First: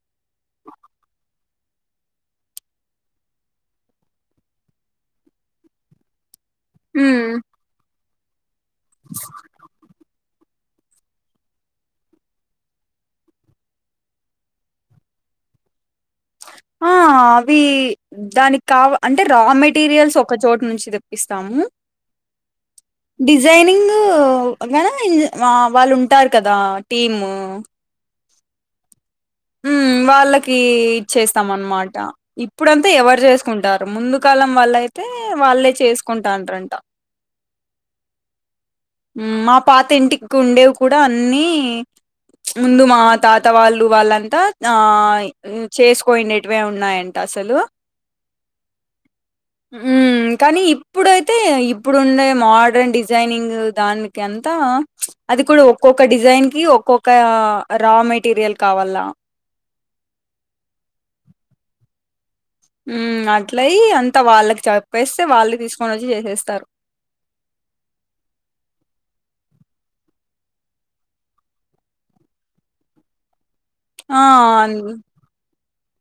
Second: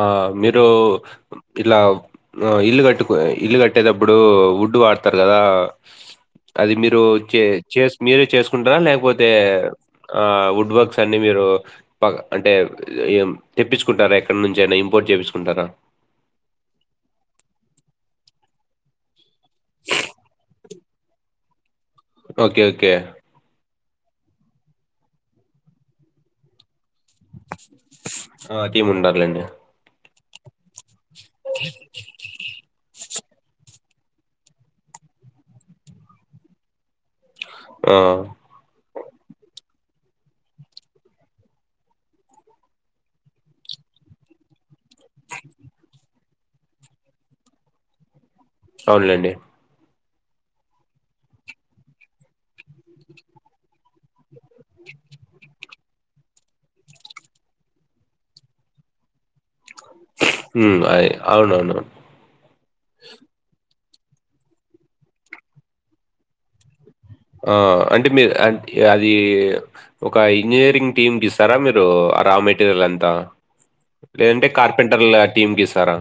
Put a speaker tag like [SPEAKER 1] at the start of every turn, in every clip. [SPEAKER 1] ఆ మీరూ ఇలా ఆ ఇల్లు కట్టుకు ఇల్లు కట్టేటప్పుడు వుడ్డు వాడతారు కదా అది మీరు చే
[SPEAKER 2] హ్మ్.
[SPEAKER 1] చే మీరే చేసుకుంటారా లేకపోతే ఆ వుడ్ వర్క్స్ కనీ మీరు ప అంటే ఏ తెప్పించుకుంటార ఎక్కడి నుంచి అయినా ఇంపోర్ట్ చేపిచుకుంటారా
[SPEAKER 2] ఆ అవి దానికి కావ అంటే రౌ మెటీరియల్స్ ఒక చోటు నుంచి తెప్పిస్తాము
[SPEAKER 1] ఓకే ఓకే
[SPEAKER 2] వ వాళ్ళు ఉంటారు కదా టీమ్
[SPEAKER 1] ఆ టీమ్ ఉండర్లెండి
[SPEAKER 2] మ్ వాళ్ళకి ఇచ్చేస్తాం అనమాట ఇప్పుడంతా ఎవరు చేస్త కుంటారు ముందు కాలం వాళ్ళ అయితే వాళ్ళే చేసుకుంటా అంటార్ అంట
[SPEAKER 1] ఓహ్
[SPEAKER 2] మా పాత ఇంటికి ఉండేవి కూడా అన్ని ముందు మా తాత వాళ్ళు వాళ్ళంతా ఆ చేసుకోయినటివే ఉన్నాయంట అసలు
[SPEAKER 1] అవునులెండి.
[SPEAKER 2] మ్ కానీ ఇప్పుడైతే ఇప్పుడుండే మోడర్న్ డిజైనింగ్ దానికి అంత త అది కూడా ఒక్కొక్క డిజైన్ కి ఒక్కొక్క రా మెటీరియల్ కావాల
[SPEAKER 1] హుమ్ అయి అవునవును
[SPEAKER 2] మ్ అట్లయి అంత వాళ్ళకి చెప్పేస్తే వాళ్ళే తీసుకొని ఓచ్చి చేసేస్తారు
[SPEAKER 1] ఆ అంటే మీరు అంట్ ఆది ఒక ఇంజనీరింగ్ టీమ్కి ఇస్తారా మీరు రా మెటీరియల్ అంతా
[SPEAKER 2] ఆ!
[SPEAKER 1] లేదంటే
[SPEAKER 2] అండి.
[SPEAKER 1] కార్పెంటర్ల టీమ్ కిస్తారా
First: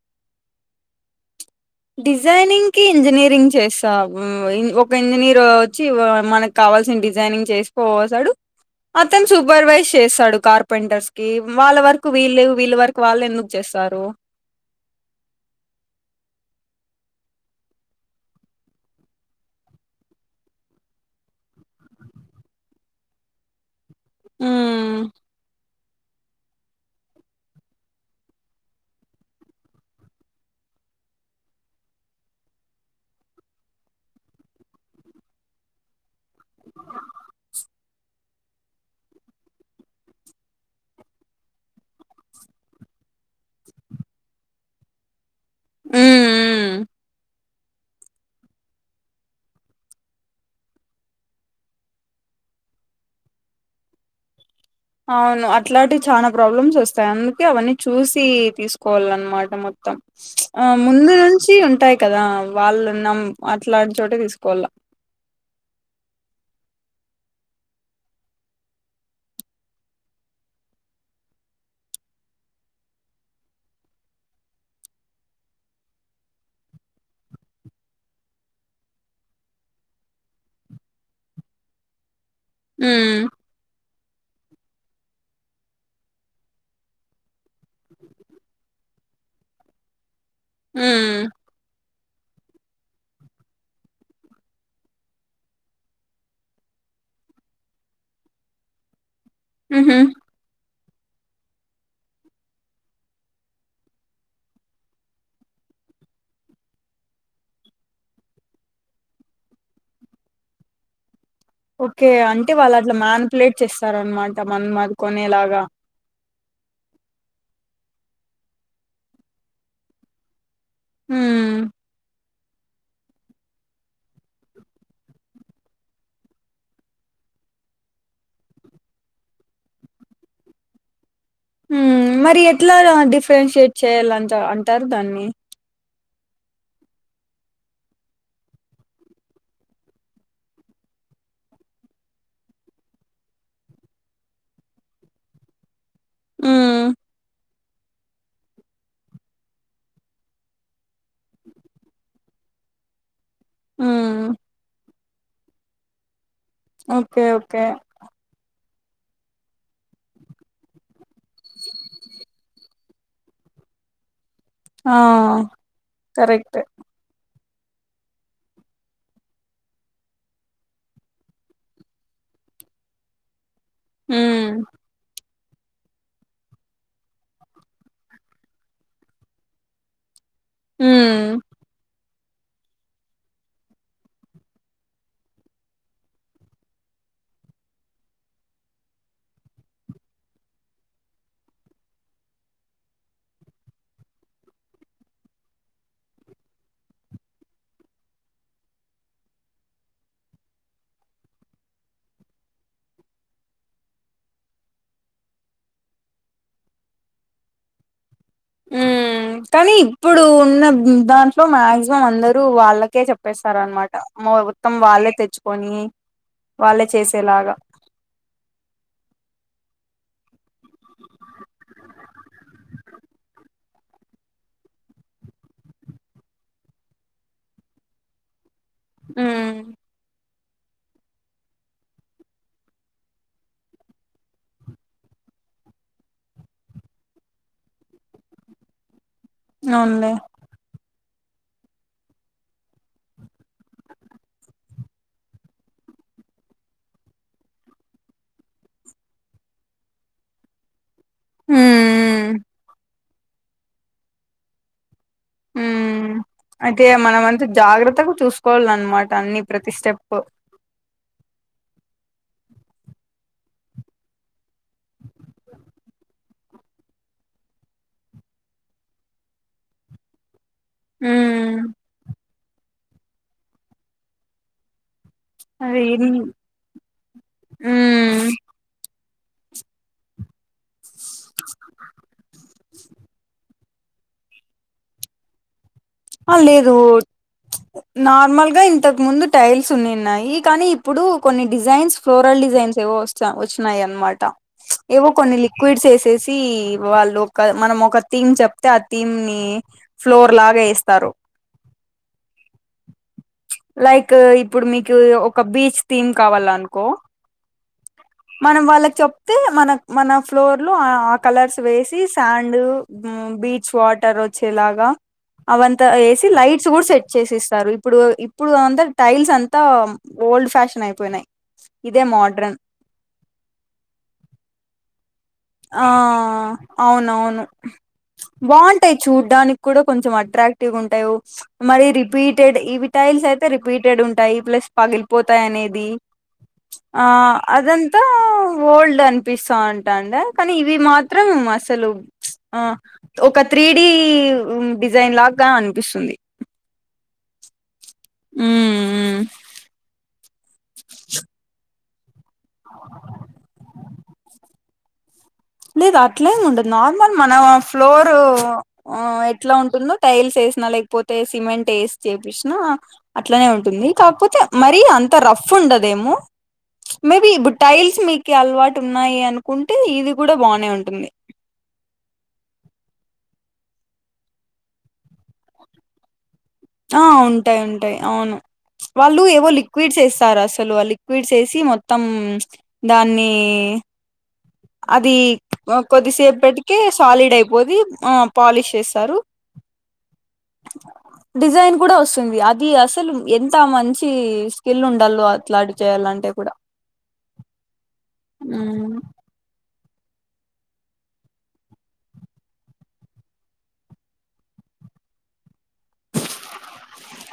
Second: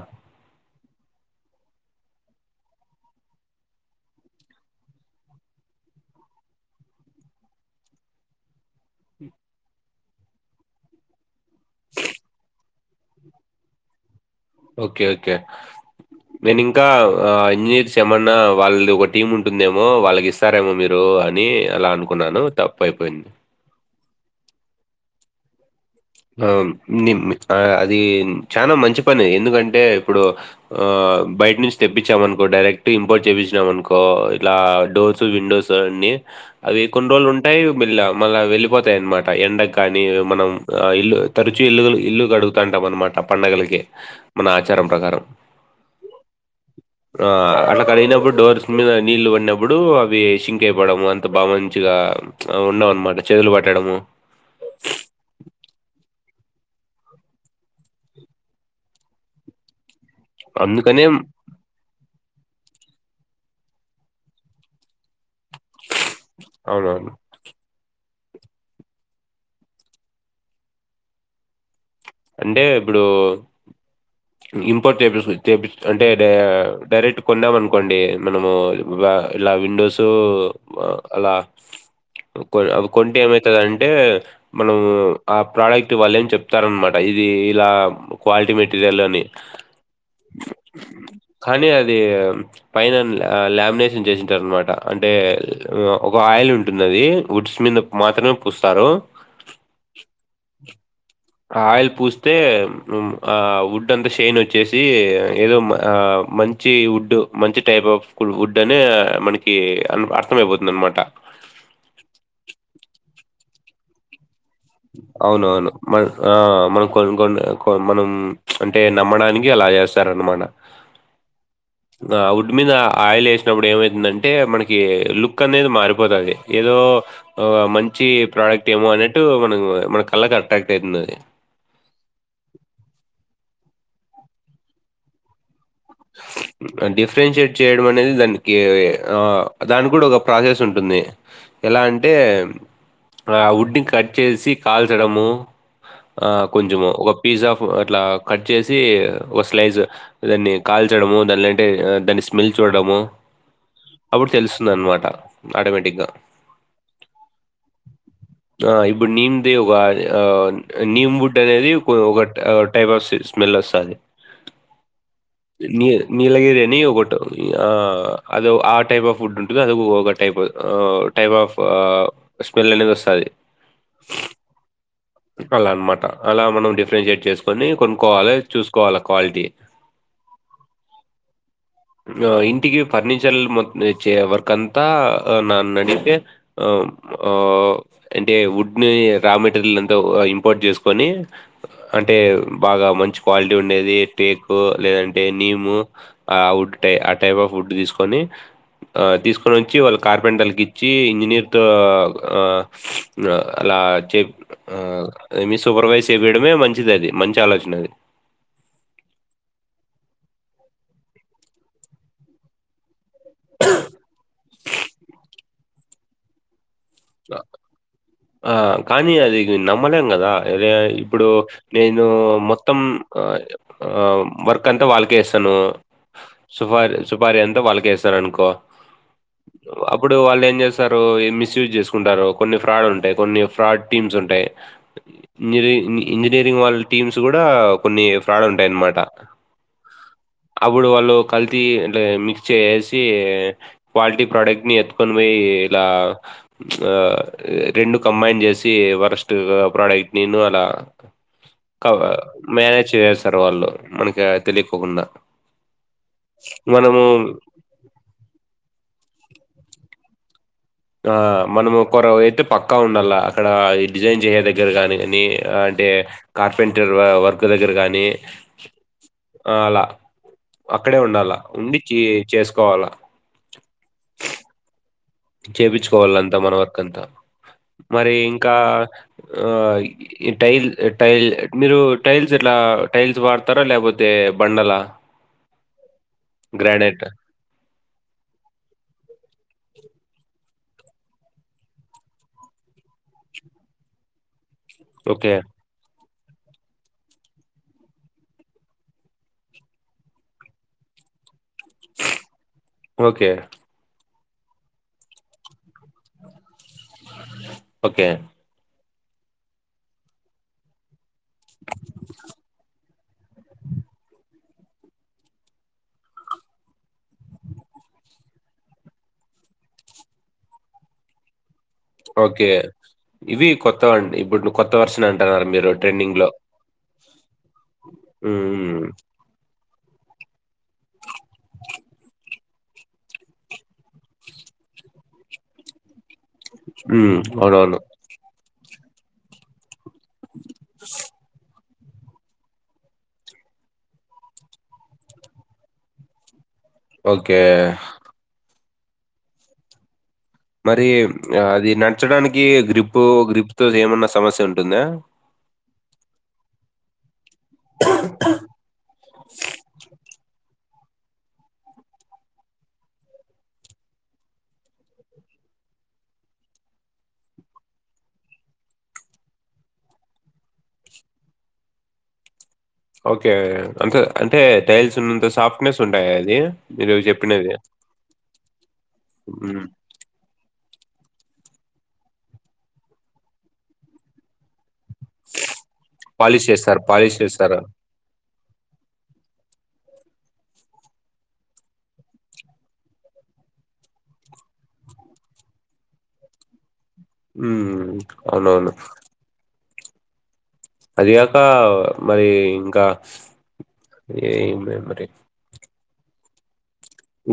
[SPEAKER 2] డిజైనింగ్ కి ఇంజనీరింగ్ చేస్తా మ్ ఓ ఒక ఇంజనీర్ ఓచ్చి మనకి క వాల్సిన్ డిజైనింగ్ చేసుకపోతాడు అతను సూపర్వైజ్ చేస్తాడు కార్పెంటర్స్ కి వాళ్ళ వరకు వీళ్ళ వీళ్ళ వరకు వాళ్ళు ఎందుకు చేస్త సారు
[SPEAKER 1] ఓకే ఓకే నేను ఇంకా ఆ ఇంజనీర్స్ ఏమన్నా వాళ్ళది ఒక టీమ్ ఉంటుందేమో వాళ్ళకి ఇస్తారేమో మీరూ అని అలా అనుకున్నాను తప్పు అయిపోయింది
[SPEAKER 2] హమ్
[SPEAKER 1] ఆ ని మీ అది చానా మంచి పనే ఎందుకంటే ఇప్పుడు ఆ ఆ బయట నుంచి తెప్పించాం అనుకో డైరెక్ట్ ఇంపోర్ట్ చేపిచినాం అనుకో ఇలా డోర్స్ విండోస్ అన్ని అవి కొన్ని రోజులు ఉంటాయి మీల మళ్ళా వెళ్ళిపోతాయి అన్నమాట ఎండకు కానీ మనం ఆ ఇల్లు తరుచు ఇల్లు ఇల్లు కడుగుతాంటాం అనమాట పండగలకి మన ఆచారం ప్రకారం
[SPEAKER 2] మ్ మ్
[SPEAKER 1] ఆ అటె కడిగినప్పుడు డోర్స్ మీద నీళ్లుు పడినప్పుడు అవి షింక్ అయిపోడం అంత బాగా మంచిగా ఆవ్ ఉండవ్ అన్నమాట చేదులు పట్టడము
[SPEAKER 2] అవును అట్లాంటివీ చాలా ప్రాబ్లమ్స్ ఓస్తాయి అందుకే అవన్నీ చూసి తీసుకోవాలన్నమాట మొత్తం ఆ
[SPEAKER 1] అందుకనే
[SPEAKER 2] ముందు నుంచి ఉంటాయి కదా వాళ్ళు నం అట్లాంటి చోటే తీసుకోవాల
[SPEAKER 1] అవునవును అంటే ఇప్పుడు ఇంపోర్ట్పిపి అంటే డైరెక్ట్ కొందాం అనుకోండి మనము ఆ ఇలా విండోస్ మా అలా ఇంకో అవ్వి
[SPEAKER 2] ఉమ్
[SPEAKER 1] కొంటే ఏమైతది అంటే మనం ఆ ప్రోడక్ట్ వాళ్ళు ఏం చెప్తారన్నమాట పైది ఇలా క్వాలిటీ మెటీరియల్ని
[SPEAKER 2] ఉమ్
[SPEAKER 1] కానీ అ ది పైన ఆ లామినేషన్ చేసింటారు అనమాట అంటే ఒక ఆయిల్ ఉంటుంది ఆది వుడ్స్ మీద మాత్రమే పూస్తారు
[SPEAKER 2] ఉ హు
[SPEAKER 1] ఆయిల్ పూస్తే మ్ ఆ వడ్ అంతా షైన్ ఓచ్చేసి ఏదో ఆ మంచి వుడ్ మంచి టైప్ ఆఫ్ వడ్ అనే మనకి అర్థంమయిపోతుంది అనమాట
[SPEAKER 2] ఓకే అంటే వాళ్ళు అట్లా మ్యాన్పులేట్ చేస్తార్ అనమాట మనం ఆదికొనేలాగా
[SPEAKER 1] అవునవును మన ఆ మనం కొన్ని కొ మనం అంటే నమ్మడానికి అలా చేస్తార నమాన
[SPEAKER 2] ఉమ్
[SPEAKER 1] వుడ్ మీద ఆయిల్ వేసినప్పుడు ఏమయితుందంటే మనకి లుక్ అనేది మారిపోతుంది ఏదో మంచి ప్రోడక్ట్ ఏమో అనేట్టు మనం మన కళ్ళకి అట్రాక్ట్ అయితుంది అది
[SPEAKER 2] ఉమ్ మరి ఎట్లా డిఫరెన్షియేట్ చేయాలంట అంటారు దాన్ని
[SPEAKER 1] డిఫరెన్షియేట్ చేయడం అనేది దానికి ఆ దానికి కూడా ఒక ప్రాసెస్ ఉంటుంది ఎలా అంటే ఆ వుడ్ని కట్ చేసి కాల్చడము ఆ కొంచము
[SPEAKER 2] ఉమ్
[SPEAKER 1] ఒక పీస్ ఆఫ్ అట్లా కట్ చేసి ఒక స్లైజ్ దాన్ని కాల్చడము దానింటే దాన్ని స్మెల్ చూడడము అప్పుడు
[SPEAKER 2] ఉమ్
[SPEAKER 1] తెలుస్తుందన్నమాట ఆటోమటిగ్గ
[SPEAKER 2] ఓకే ఓకే
[SPEAKER 1] ఆ ఇప్పుడు నీమ్ది ఒక నీమ్బుడ్ అనేది ఒక టైప్ ఆఫ్ స్మెల్ సది
[SPEAKER 2] ఆ
[SPEAKER 1] నీ
[SPEAKER 2] కరెక్ట్
[SPEAKER 1] నీలాగిరిని ఒకటు ఆ అద ఆ టైప్ ఆఫ్ ఫుడ్ ఉంటది అది ఒకగా టైప్ టైప్ ఆఫ్ స్మెల్ అనేది వస్తది
[SPEAKER 2] ఉమ్
[SPEAKER 1] అలా అనమాట అలా మనం డిఫరెన్షియేట్ చేసుకొని కొనుక్కోవాలి చూసుకోవాలి క్వాలిటీ
[SPEAKER 2] ఉమ్
[SPEAKER 1] ఆ ఇంటికి ఫర్నిచర్ మొచ్చ వర్క్ అంతా నన్నడిగితే ఆ ఆ అంటే వుడ్ ని రా మెటీరియల్ ఇంపోర్ట్ చేసుకొని అంటే బాగా మంచి క్వాలిటీ ఉండేది టేకు లేదంటే నీము ఆ వుడ్ ఆ టైప్ ఆఫ్ ఫుడ్ తీసుకొని తీసుకొని వచ్చి వాళ్ళ కార్పెంటర్కి ఇచ్చి ఇంజనీర్తో అలా ఆ చె ఆ సూపర్వైజ్ చెపియడమే మంచిదండి అది మంచి ఆలోచన అది
[SPEAKER 2] ఉమ్ కానీ ఇప్పుడు ఉన్న దాంట్లో మాక్సిమం అందరూ వాళ్ళకే చె ప్పేస్తారనమాట మా మొత్తం వాళ్ళే తెచ్చుకొని వాళ్ళే చేసేలాగా
[SPEAKER 1] ఆ కానీ అది న మ్మలేం కాదా ఇప్పుడు నేను మొత్తం త్తం వాళ్ళక ఇస్తాను సుపారి సుపారి అంత వాళ్ళకేస్తాను అనుకో
[SPEAKER 2] ఉమ్
[SPEAKER 1] అప్పుడు వాళ్ళు ఏం చేస్తారు మిస్యూజ్ చేసుకో కొన్ని ఫ్రాడ్లు ఉంటాయి కొన్ని ఫ్రాడ్ టీమ్స్ ఉంటాయి ఇంజనీరింగ్ ఇంజనీరింగ్ వాళ్లు టీమ్స్ కూడా కొన్ని ఫ్రాడ్ ఉంటాయన్నమాట
[SPEAKER 2] అవునులే
[SPEAKER 1] అప్పుడు వాళ్ళు కల్తీ మిక్స్ చేసి క్వాలిటీ ప్రొడక్ట్ ని ఎత్తుకొని పోయి ఇలా ఆ రెండు కంబైన్ చేసి వర్స్ట్ ప్రొడక్ట్ నేను అలా క
[SPEAKER 2] ఉమ్
[SPEAKER 1] మేనేజ్ చేసేస్తారు వాళ్ళు మనకి తెలికోకుండా
[SPEAKER 2] ఉమ్ అయితే మనమ అంతా జాగ్రత్తగా చూసుకోవాల అన్నమాట అన్ని ప్రతిస్టేపు
[SPEAKER 1] ఆ మనము ఒకరం అయితే పక్కా ఉండాల అక్కడ ఈ డిజైన్ చేయేద గ్గర గాని ని అంటే కార్పెంటర్ వర్క్ దగ్గర గాని ఆ అలా అక్కడే ఉండాలా
[SPEAKER 2] ఉమ్
[SPEAKER 1] ఉండి చే చేసుకోవాలా
[SPEAKER 2] అది
[SPEAKER 1] చేపించుకోవాలంత మన వరకు అంతా మరి
[SPEAKER 2] ఉమ్
[SPEAKER 1] ఇంకా ఆ టైల్ టైల్ మీరు టైల్స్ ఇట్లా టైల్స్ వాడు తర లేపోతే బండల
[SPEAKER 2] ఆ లేదు నార్మల్ గా ఇంతకు ముందు టైల్స్ ఉన్నాన్నాయి కానీ ఇప్పుడు కొన్ని డిజైన్స్ ఫ్లోరల్ డిజైన్స్ ఏవో వస్తా వచ్చినాయి అనమాట ప్చ్ ఏవో
[SPEAKER 1] ఓకే.
[SPEAKER 2] కొన్ని లిక్విడ్ ఏసేసి తీ వాళ్ళు ఒక మనం ఒక థీమ్ చెప్తే ఆ థీమ్ ని ఫ్లోర్ లాగా ఏస్ తరు
[SPEAKER 1] ఓకే
[SPEAKER 2] లైక్ ఇప్పుడు మీకు ఒక బీచ్ థీమ్ కావాలనుకో
[SPEAKER 1] ఓకే.
[SPEAKER 2] మనం వాళ్లకి చెప్తే మనక్ మన ఫ్లోర్ లో ఆ ఆ కలర్స్ వేసి శాండ్ బీచ్ వాటర్ వచ్చేలాగా అవంతా వేసి లైట్స్ గూడా సెట్ చేసి ఇస్తారు ఇప్పుడు ఇప్పుడంతా టైల్స్ అంతా ఓల్డ్ ఫ్యాషన్ అయిపోయినయ్
[SPEAKER 1] ఓకే ఇవి కొత్తవండి ఇప్పుడు కొత్తగ వర్షన్ అం
[SPEAKER 2] ఆ అవునవును
[SPEAKER 1] హ్మ్.
[SPEAKER 2] బాగుంటాయి చూడ్డానికి ఇప్పుడు కొంచెం అట్రాక్టివ్ ఉంటాయ్ మరి రిపీటెడ్ ఇవి టైల్స్ అయితే రిపీటెడ్ ఉంటాయి ప్లస్ పగిలిపోతాయి అనేది
[SPEAKER 1] హ్మ్.
[SPEAKER 2] ఆ
[SPEAKER 1] హ్మ్. అవునవును.
[SPEAKER 2] అదంతా ఓల్డ్ అనిపిస్తా ఉంటాండ కానీ ఇవి మాత్రం మస్ అసలు ప్చ్ ఆ ఒక త్రీ డి డిజైన్ లాగా అనిపిస్తుంది
[SPEAKER 1] ఓకే
[SPEAKER 2] ఉమ్ ఉమ్
[SPEAKER 1] మరి అది నచ్చడానికి గ్రిపు గ్రిప్ తో ఏమన్న సమస్య ఉం టుందా
[SPEAKER 2] లేదు అట్లేమి ఉండదు నార్మల్ మన ఫ్లోర్ ఆ ఎట్లా ఉంటుందో టైల్స్ ఏసి న లేకపోతే సిమెంట్ ఏసి చేప్పిచిన అట్లానే ఉంటుంది కాకపోతే మరి అంత రఫు ఉండేదేమో మేబి ఇప్పుడు టైల్స్ మీకీ అలవాటు ఉన్నయ్ అనుకుంటే ఇవి గూడా బానే ఉంటుంది
[SPEAKER 1] ఓకే అంతే అంటే టైల్స్ ఉన్నంత సాఫ్ట్నెస్ ఉంటాయా అది మీరు
[SPEAKER 2] ఆ
[SPEAKER 1] చెప్పినవి?
[SPEAKER 2] ఉంటాయ్ ఉంటాయ్ అవును వాళ్ళు ఏవో
[SPEAKER 1] హ్మ్.
[SPEAKER 2] లిక్విడ్స్ వేస్తారు అసలు తలో లిక్విడ్స్ వేసి మొత్తం దాన్ని అది
[SPEAKER 1] పాలిష్
[SPEAKER 2] కొద్దిసేప్పటికే
[SPEAKER 1] చేస్తారు. పాలిష్
[SPEAKER 2] సాలిడ్
[SPEAKER 1] చేస్తారా?
[SPEAKER 2] అయిపోది ఆ పాలిష్ చేశారు డిజైన్ గూడా వస్తుంది అది అసలు ఎంత మంచి స్కిల్ ఉండలో అట్లాంటి చేయాలంటే అంటే కూడా
[SPEAKER 1] ఉమ్ అవునవును
[SPEAKER 2] ఉమ్
[SPEAKER 1] అదిగాక మరి ఇంకా ఏమో మరి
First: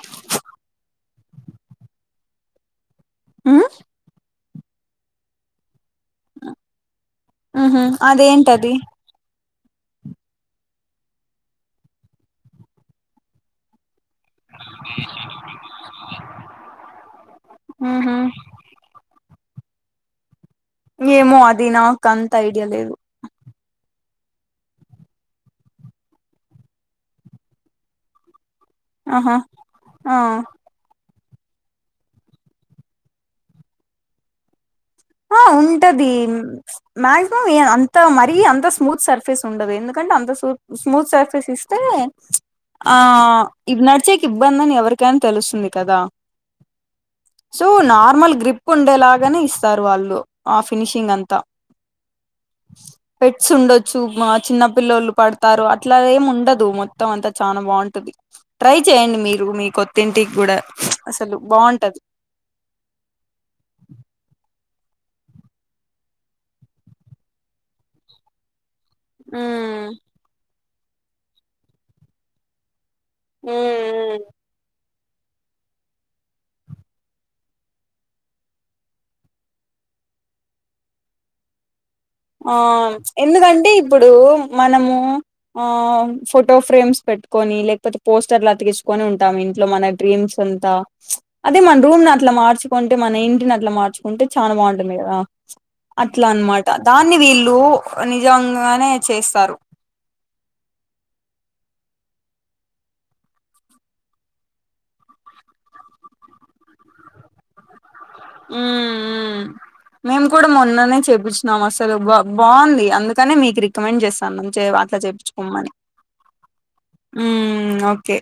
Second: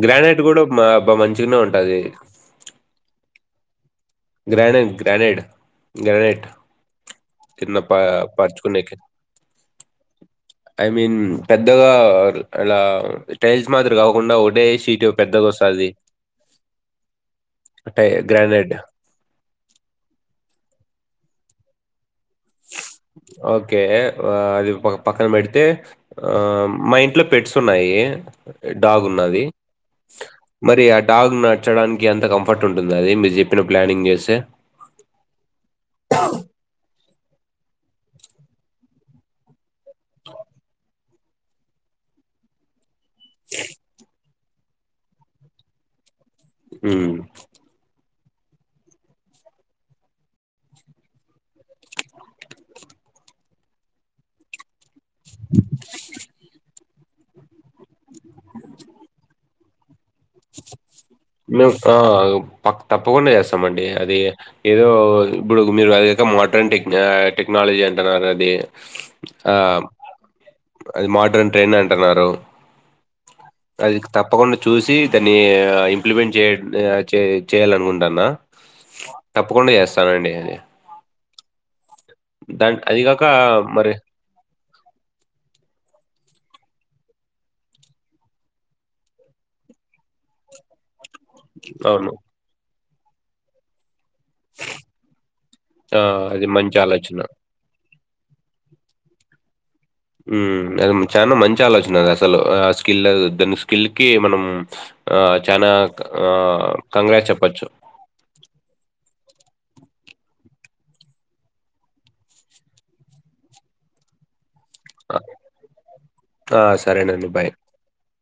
[SPEAKER 1] గ్రానైట్ కూడా బా మంచిగానే ఉంటది
[SPEAKER 2] ఆ
[SPEAKER 1] గ్రానేడ్ గ్రానేడ్ గ్రనేట్ కింద
[SPEAKER 2] ఉహు
[SPEAKER 1] ప
[SPEAKER 2] అదేంటది
[SPEAKER 1] పర్చూకునేకి ఐ మీన్ పెద్దగా అలా టైల్స్ మాది గాకుండా ఒకటే షీటు పెద్దగోస్తది అంటే
[SPEAKER 2] ఉహు
[SPEAKER 1] గ్రానేడ్
[SPEAKER 2] ఏమో అది నాకు అంత ఐడియా లేదు
[SPEAKER 1] ఓకే అది పక్కన పెడితే మా ఇంట్లో పెట్స్ ఉన్నాయి డాగ్
[SPEAKER 2] ఆహా
[SPEAKER 1] ఉన్నది
[SPEAKER 2] ఆ
[SPEAKER 1] మరి అ డాగ్ నడ్చడానికి అంత కంఫర్ట్ ఉంటదా అది మీరు చెప్పిన ప్లానింగ్ చేస్తే
[SPEAKER 2] ఆ ఉంటది ప్చ్ మాక్సిమం ఏ అంత మరీ అంత స్మూత్ సర్ఫేస్ ఉండదు ఎందుకంటే అంత సూత్ స్మూత్ సర్ఫేస్ ఇస్తే ఉ ప్చ్ ఆ ఇవి నడిచేకి ఇబ్బంది అని ఎవరికైనా తెలుస్తుంది కదా
[SPEAKER 1] హ్మ్.
[SPEAKER 2] సో నార్మల్ గా గ్రిప్ ఉండేలాగానే ఇస్ స్తారు వాళ్ళు ఆ ఫినిషింగ్ అంతా పెట్స్ ఉండొచ్చు మా చిన్న పిల్లోలు పడ్తారు అట్లా ఏం ఉండదు మొత్తం అంత చనా బాగుంటది ట్రై చెయండి మీరు మీకో
[SPEAKER 1] ము ఆ ప్ క్ తప్పకుండా చేస్తామండి అది ఏదో ఇప్పుడు మీరు అదేదో మోడ్రన్ టెక్ టెక్నాలజీ అంటున్నారు కద అది
[SPEAKER 2] మ్
[SPEAKER 1] ఆహ్, అది మోడ్రన్ ట్రైన్ అంటున్నారు అది
[SPEAKER 2] ఉమ్
[SPEAKER 1] తప్పకుండా చూసి దన్ని ఇంప్లిమెంట్ చేయ్ చే చే చేయ్యలనుకుంటాన్న తప్పకుండా చేస్తానండి అది
[SPEAKER 2] ఆ
[SPEAKER 1] దాన్ అది గాక
[SPEAKER 2] ఎందుకంటే
[SPEAKER 1] మరి
[SPEAKER 2] ఇప్పుడూ మనమూ ఆ ఫొటో ఫ్రేమ్స్ పెట్టుకొని లేకపోతే పోస్టర్లతికిచ్చుకొని ఉంటాము ఇంట్లో మన డ్రీమ్స్ సంతా అదే మన రూమ్
[SPEAKER 1] అవును.
[SPEAKER 2] నట్లా మార్చుకుంటే మన ఇంటినట్లా మార్చ్ ఉంటే చాన బాగుంటుంది కదా
[SPEAKER 1] ఆ! అది
[SPEAKER 2] అట్లన్మాట
[SPEAKER 1] మంచి
[SPEAKER 2] దాన్ని
[SPEAKER 1] ఆలోచన.
[SPEAKER 2] వీళ్ళు నిజంగానే చేస్తారు
[SPEAKER 1] మ్ అ చాలా మంచి ఆలోచన అది అసలు ఆ స్కిల్ దాని స్కిల్కి మనం ఆ చనా ఆ కంగ్రాట్ చెప్పోచ్చు
[SPEAKER 2] మ్ మ్ మేము కూడా మొన్ననే చేపించినాం అసలు బా బాగుంది అందుకనే మీకు రికమెండ్ చేస్తాన్నం చే అట్లా చేపిచ్చుకోమ్మని
[SPEAKER 1] ఆ! సరేనండి. బాయ్.
[SPEAKER 2] మ్ ఓకే